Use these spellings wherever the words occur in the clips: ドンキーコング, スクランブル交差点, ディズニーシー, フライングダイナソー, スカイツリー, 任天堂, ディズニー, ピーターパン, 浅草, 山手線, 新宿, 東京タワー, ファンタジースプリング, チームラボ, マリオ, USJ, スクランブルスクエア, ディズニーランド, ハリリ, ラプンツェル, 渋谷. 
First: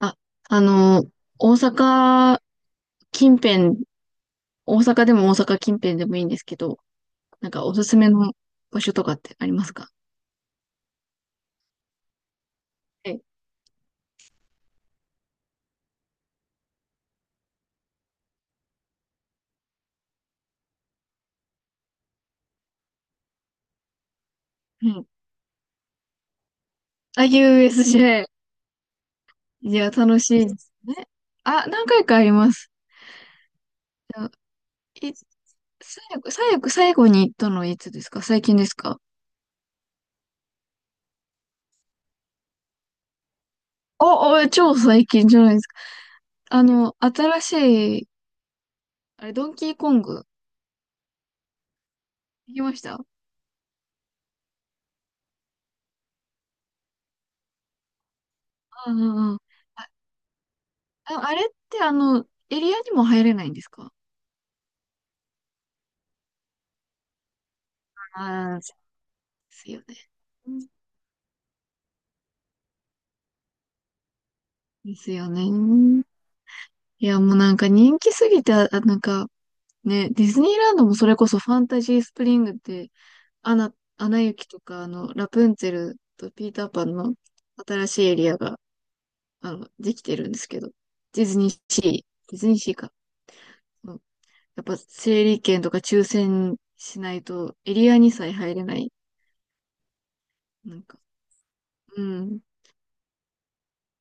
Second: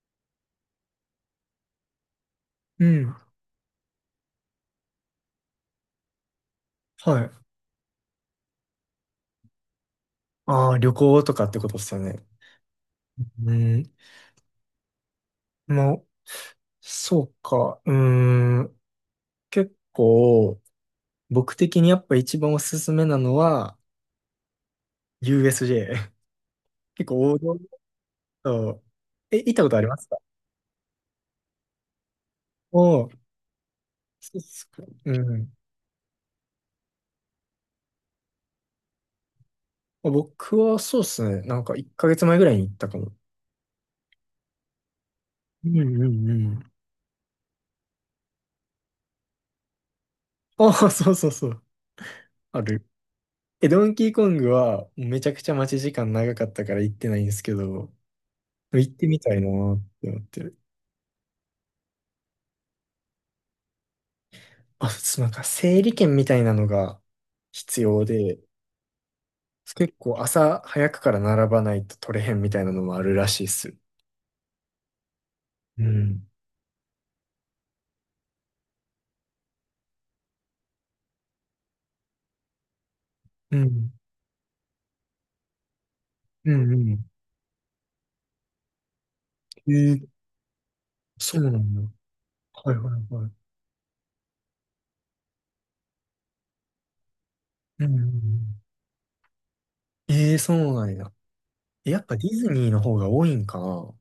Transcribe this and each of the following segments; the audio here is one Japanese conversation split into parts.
あ、あの、大阪うん。近辺、大阪でも大阪近辺でもいいんですけど、はい。なんかおすすめの場所とかってありますか？ああ、旅行とかってことですよね。はい。うん。まあ、そうか。うーん。結構、僕的にやっぱ一番おすすめなのは、うん。USJ。結あ、構王道 USJ。と、行ったこいとありや、ますか？楽しいですね。あ、何回かあります。おおー、そあうっすか。うい、ん。最後に行ったのはいつですか？最近ですか？僕はそうっすね。なんか1ヶ月前ぐらいに行ったかも。超最近じゃないですうんか。うんうん。新しい、ドンキーコング、ああ、そうそうそう。行きあましる。た？ドンキーコングはめちゃくちゃ待ち時間長かったから行ってないんですけど、行うっんうてみんたうん。いなーっあ、て思ってる。あれってエリアにも入れないんですか？あ、そう、なんか整理券みたいなのが必要で、ああ、そうですよ結ね。構う朝ん、早くから並ばないと取れへんみたいなのもあるらしいっす。ですよね。うん。いや、もうなんか人気すぎて、なんかね、ディズニーランドもそれこそファンタジースプリングって、アうナ、ん。アナ雪とか、ラプンツェルとピうーターんうパンん。の新しいエリアが、えできー、てるんですけど、ディズそうなニーんだ。シー、ディズニーはシーいか。はいはい。うん、やっぱ整理券とか抽選しないとエうリんうアんうにさえ入ん。れない。そうなんなんか、や。やうっぱディん。ズニーの方が多いんかな？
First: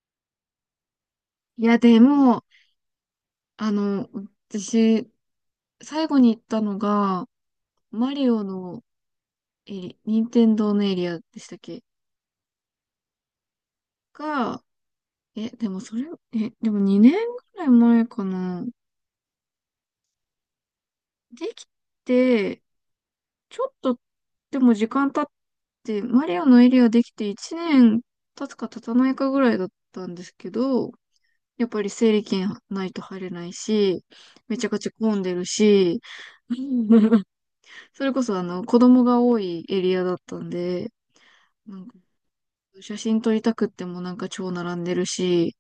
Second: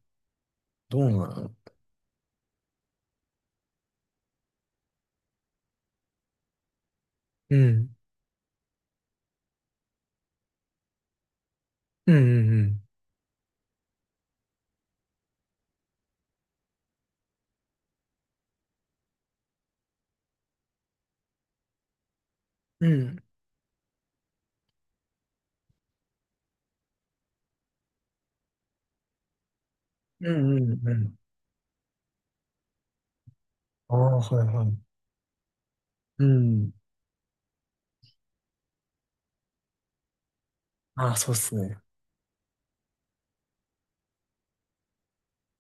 どうなの？いや、でも、あの、私、最後に行ったのが、うん。マリオの、任天堂のエリアでしたっけうんうんが、でもそれ、でも2年ぐらい前かな。できて、うん。うん。ちょっと、でも時間経って、マリオのエリアできて1年経つか経たないかぐらいだったんでうすけんうんど、うん。やっぱり整理券ないと入れないああ、し、はいめはちゃい。くちゃ混んでるし、うん。それこそ子供が多いエリアだったんで、ああ、そうっすなね。んか写真撮りたくってもなんか超並んでるし、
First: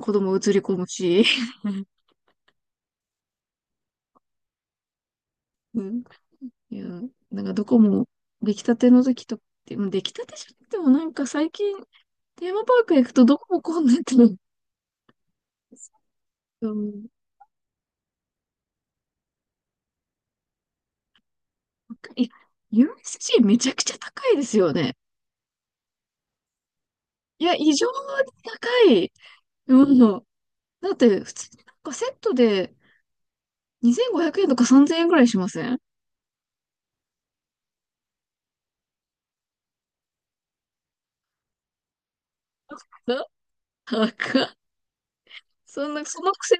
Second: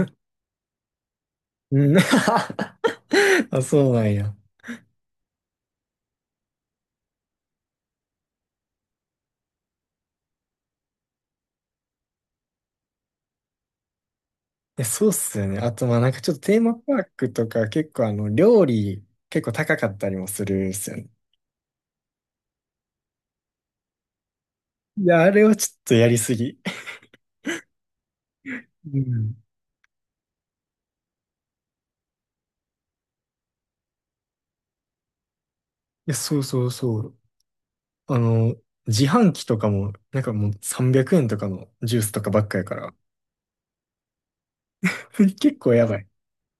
子 供映り込むし、うん。あ、そうなんや。うん。いや、なんかどこも出来たての時とか、でも出来たてじゃなくてもなんか最近テーマパーク行くとどこも混んでて、そうっすよね。あと、まあなんかちょっとテーうマパーん、クとか結構料理結構高かったりもするっすよね。高い、いや、USC めちゃくちゃ高いですよね。いや、あれはちょっとやりすぎ。いや、異常に 高うん。い。いうん。だって普通になんかセットで2500円とか3000円ぐらいしません？や、そうそうそう。あの、自販機とかも、なんかもう300円とかのジュースとかばっかやから。な高っ。 結構やそんばな、い。そのくせ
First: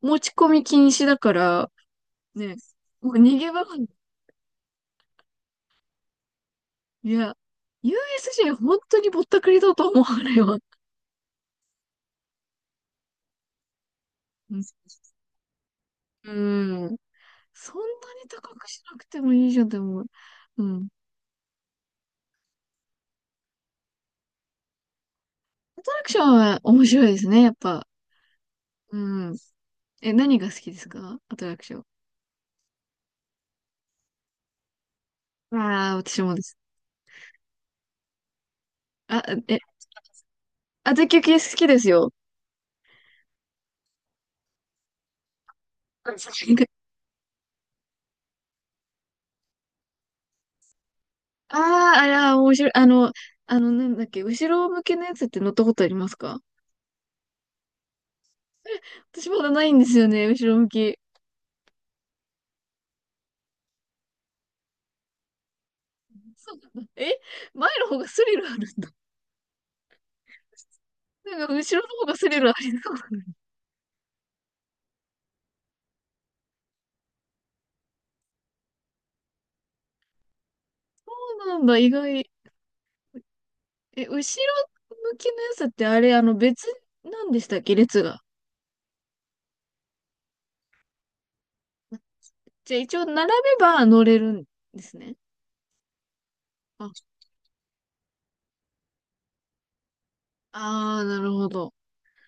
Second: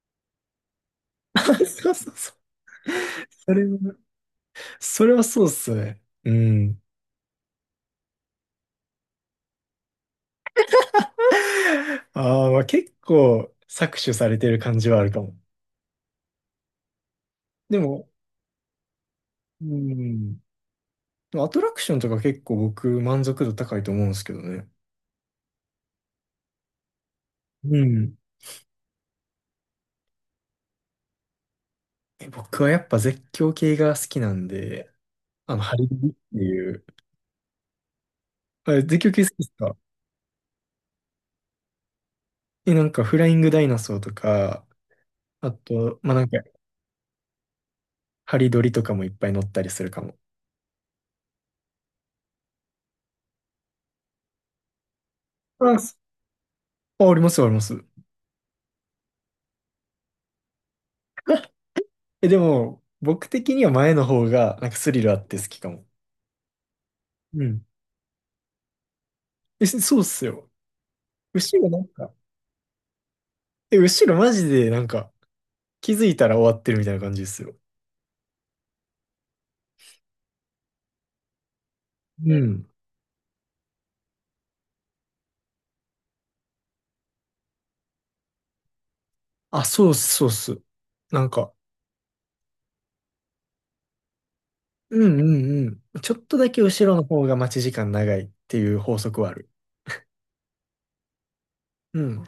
持ち込み禁止だか ら、そうそうそう。ね、もう逃げそ場れが。は、それはそうっすね。うん。いや、USJ 本当にぼったくりだと思われよ。ああ、まあ結構搾取されてうるん。感じはあるかも。うん、そでんも、なに高くしなくてもいいじうゃん、でも。ん。うん。でもアトラクションとか結構僕満足度高いと思うんですけどね。アトラクションは面白いですね、やっうぱ。ん。うん。何が好きですか、アトラクション？僕はやっぱ絶叫系が好きなんで、ハリああ、リっ私もてです。いう。あれ、絶叫系あ、好きですえ、か？あたきゅき好きですよ。なんかフライングダイナソーとか、あと、まあ、なんか、ハリドリとかもいっぱい乗ったりするかも。ああー、あら、面白い。なんだっけ、後ろ向きのやつって乗ったこあ、とありすますか？あ、ありますあります。私まだないんですよね、後ろ向き。でも、僕的には前の方が、なんかスリルあって好きかも。そうなんだ。うん。前の方がスリルある。そうっすよ。なんか後ろな後ろんの方か、がスリルありそう。そ後ろマジでなんか、気づいたら終わってるみたいな感じですよ。うなんだ、意外。うん。後ろ向きのやつってあれ、別なんでしたっけ、列が。あ、そうっす、そうっす。なんか、じゃあ一応並べば乗れるんでうすね。んうんうん。ちょっとだけ後あ、ろの方が待ち時間長いっていう法則はある。なるほど。うん。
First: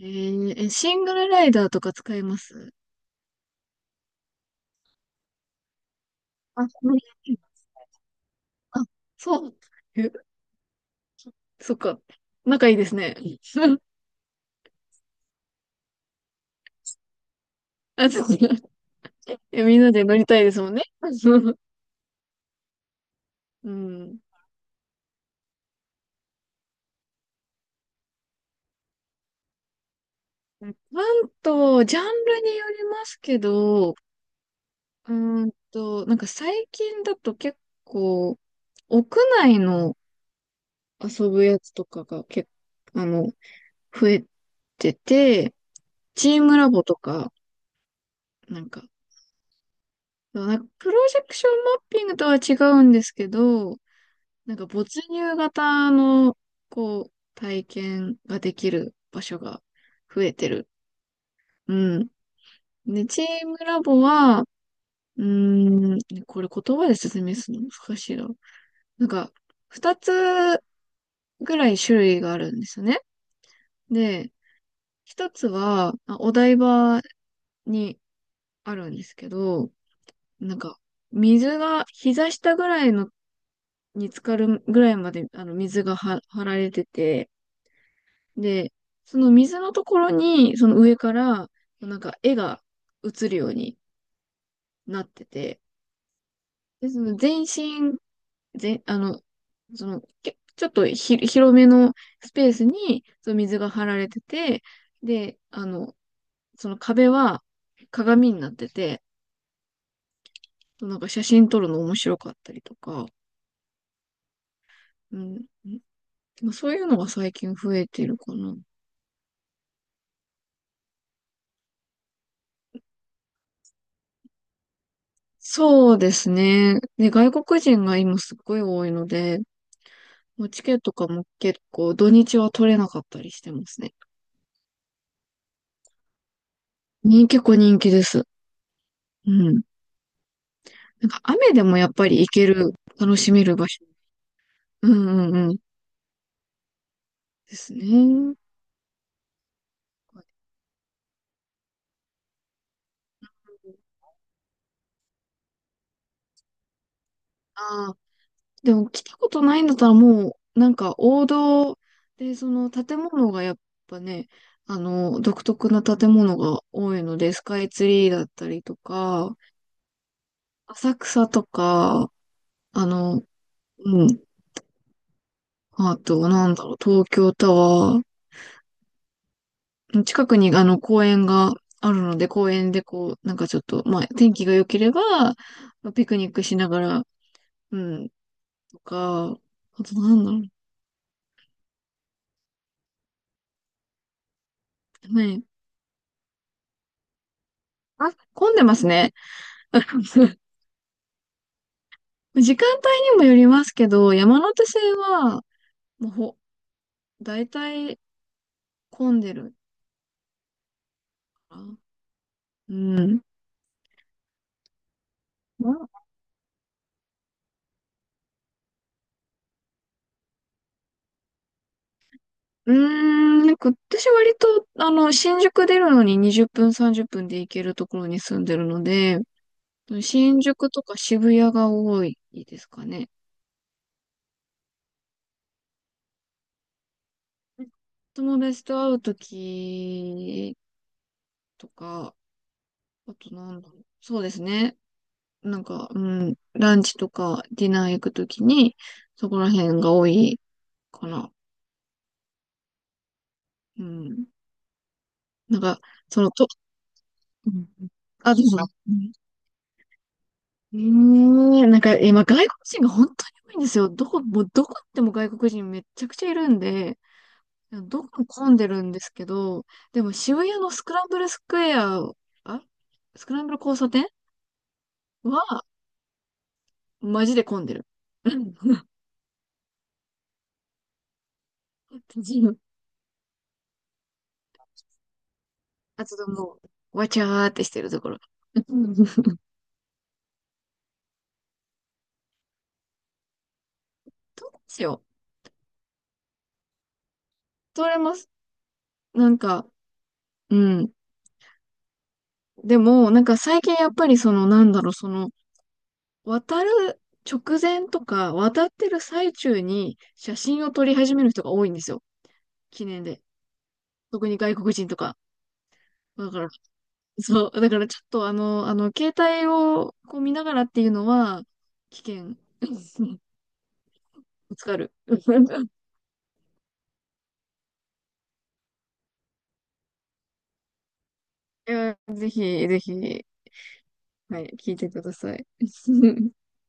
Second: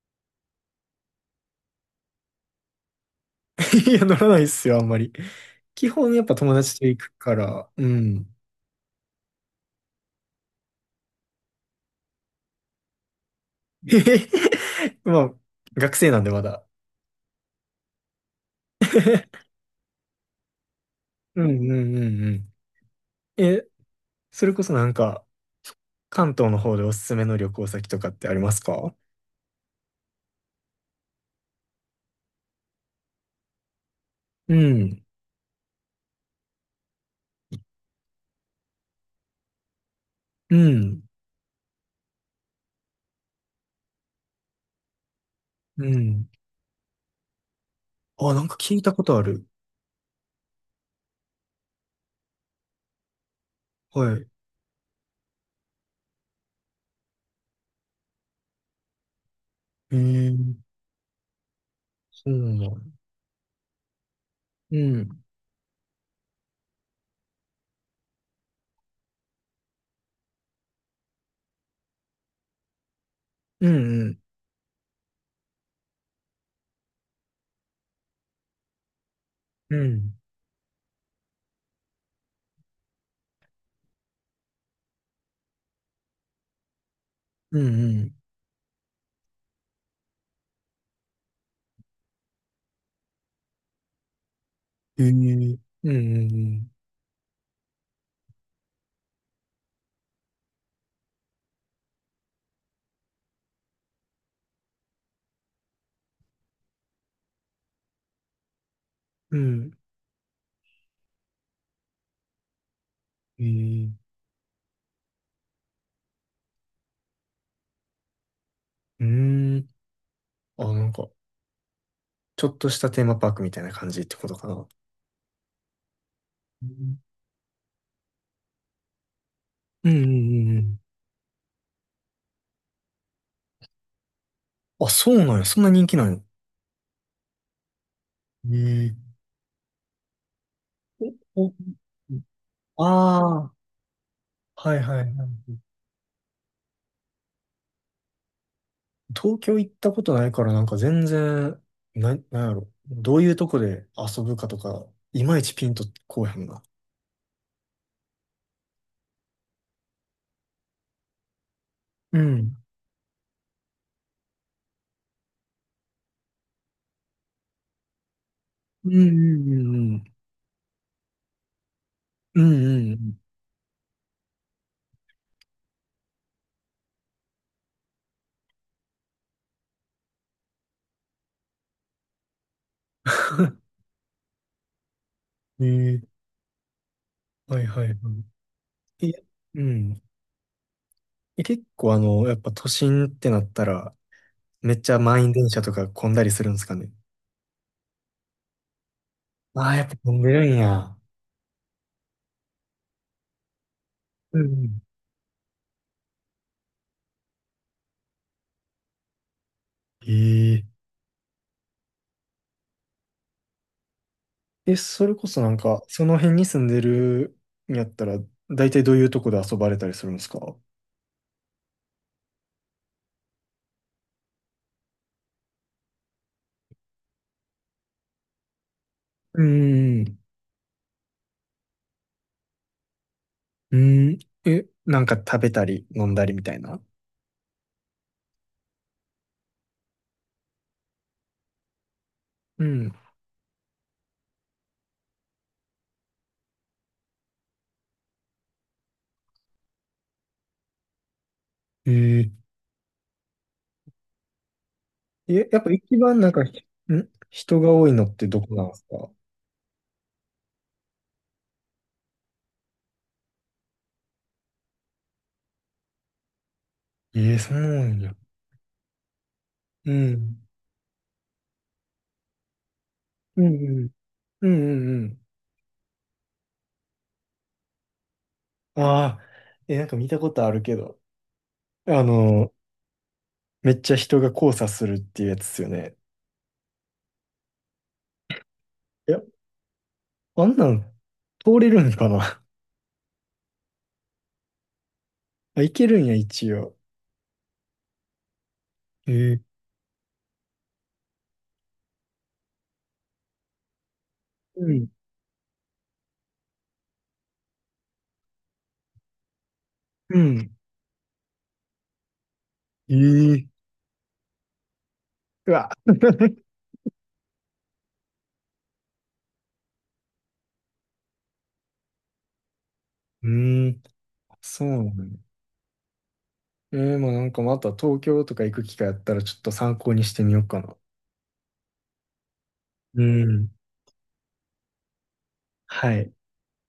えーえ、シングルライダーとか使えます？ いや、乗らないっすよ、あんまり。基本やっぱ友あ、達とそれ行くから、うん。あ、そう。え、そっか。仲いいですね。まあ、学生なんでまだ。あ、そう。みんなで乗りたいですもんね。うん うんうんうん。え、うん。それこそなんか、関東の方でおすすめの旅行先とかってありますか？関東、ジャンルによりますけど、うん、うなんか最近だと結構、屋内のうん、遊ぶやつとかが結構、増えてて、うん。チームラボとか、あ、なんかなん聞いか、たことある。なんかプロジェクションマッピングとは違うんですけど、はい。なんか没入型の、こう、体験ができる場所がえ増えー、てる。うん。そうなんだ。で、チームラボは、うん。うーん、これ言葉で説明するの難しいな。なんか、二つぐらい種類があるんですよね。うんうん。で、一つは、まあお台場にあるんですけど、うん。なんか、水が、膝下ぐらいの、に浸かるぐらいまで、水がは張られてて、うんうん。で、その水のところに、その上から、なんか、絵が映るようにえなってー、て、うんうんで、その全身、全、あの、その、ちょっと広めのスペースに、その水が張られてて、で、その壁は鏡になってて、うん。うん。なんか写真撮るの面白かったりとか、えうん、まあそういうのが最近増えてるかな。うんうんうんうんうん。あ、なんか、ちょっとしたテーマパークみたいな感じってことかな。そうですうね。んね、外国人が今すっごい多いので、うんうもうんうチケッん。トとかも結構土日は取れなかったりしてますね。あ、そうなんや。そんな人気なんや。結構人気です。ええ。うん。なんかお、お、雨でもやっぱり行ける、楽しめある場所。あ、はいうはんいはうんうん。い。ですね。東京行ったことないからなんか全然、なんやろ。どういうとこで遊ぶかとか、いまいちピンとこうへんな。あでも来たことないんだったらもう、なんか王道うで、そん。の建物がやっぱね、独特な建物が多いので、スカイツリーだったりとうんうか、んうん。浅草とか、うんうあんうん。の、うん、あと、なんだろう、東京タワー、近くにあの公園があるので、公園でこう、なんかちょっ と、まあ、天気が良ければ、えピクえ。ニックしながら、はいうはいはん、い。といや、か、うあとん。なんだろ結構やっぱ都心ってなったら、めっちゃう、満員ね。電車とか混んだりするんですかね？あ、混んでますね。ああ、やっぱ混んで るんや。時間帯にもよりますけど、う山んう手ん。線は、もう大体混んでるえかな。うん。ええ、それこそなんまか、あ、その辺に住んでるんやったら、大体どういうとこで遊ばれたりするんですか？うーなんか私割と、新宿出るのに20分、30分で行けるところに住んでるので、うん。新宿とか渋谷が多いですかね。うん。なんか食べたり飲んだりみたいな。友達と会うときとか、うん。あとなんだろう。そうですね。なんか、うん、ランチとかディナー行くときに、そこら辺が多いかな。えうん。ええ、やなんっぱか、一番そなの、んか、と、う人んがう多ん、いのってあ、どどうこぞ。なんですうか？ん、なんか今外国人が本当に多いんですよ。もうどこ行っても外国人めっちゃくちゃいるんで、ええ。そうなんどや。こも混んでるんですけど、うでも渋ん。谷のスクランブルスクエア、あ、スクうラんンうブル交差ん。点うんうんは、マジで混んでる。うん。 うん。ああ、なんか見たことあるけど。あの、めっちゃ人が交差するっていうやつっすよね。あとでもわちゃーってしてるところ。うん、どいや、うあんなん通れるんかな？ しよ あ、いけるんや、一応。う。通れます。えなんー、か、うん。でも、なんか最近やっぱりその、なうんだん。ろう、その、渡る直前とか、渡ってる最中にう写ん。真を撮り始める人が多いんですよ。記え念で。ー、特に外国人とか。うわ。だか ら、そう、だからちょっと携帯をこう見ながらっていうのは、危険。うーん、ぶつそうかなる。のね。えー、まあなんかまた東京とか行く機会あったらちょっと参考にしてみようかな。いや、ぜひ、ぜうひ、ん。はい、聞いてください。はい。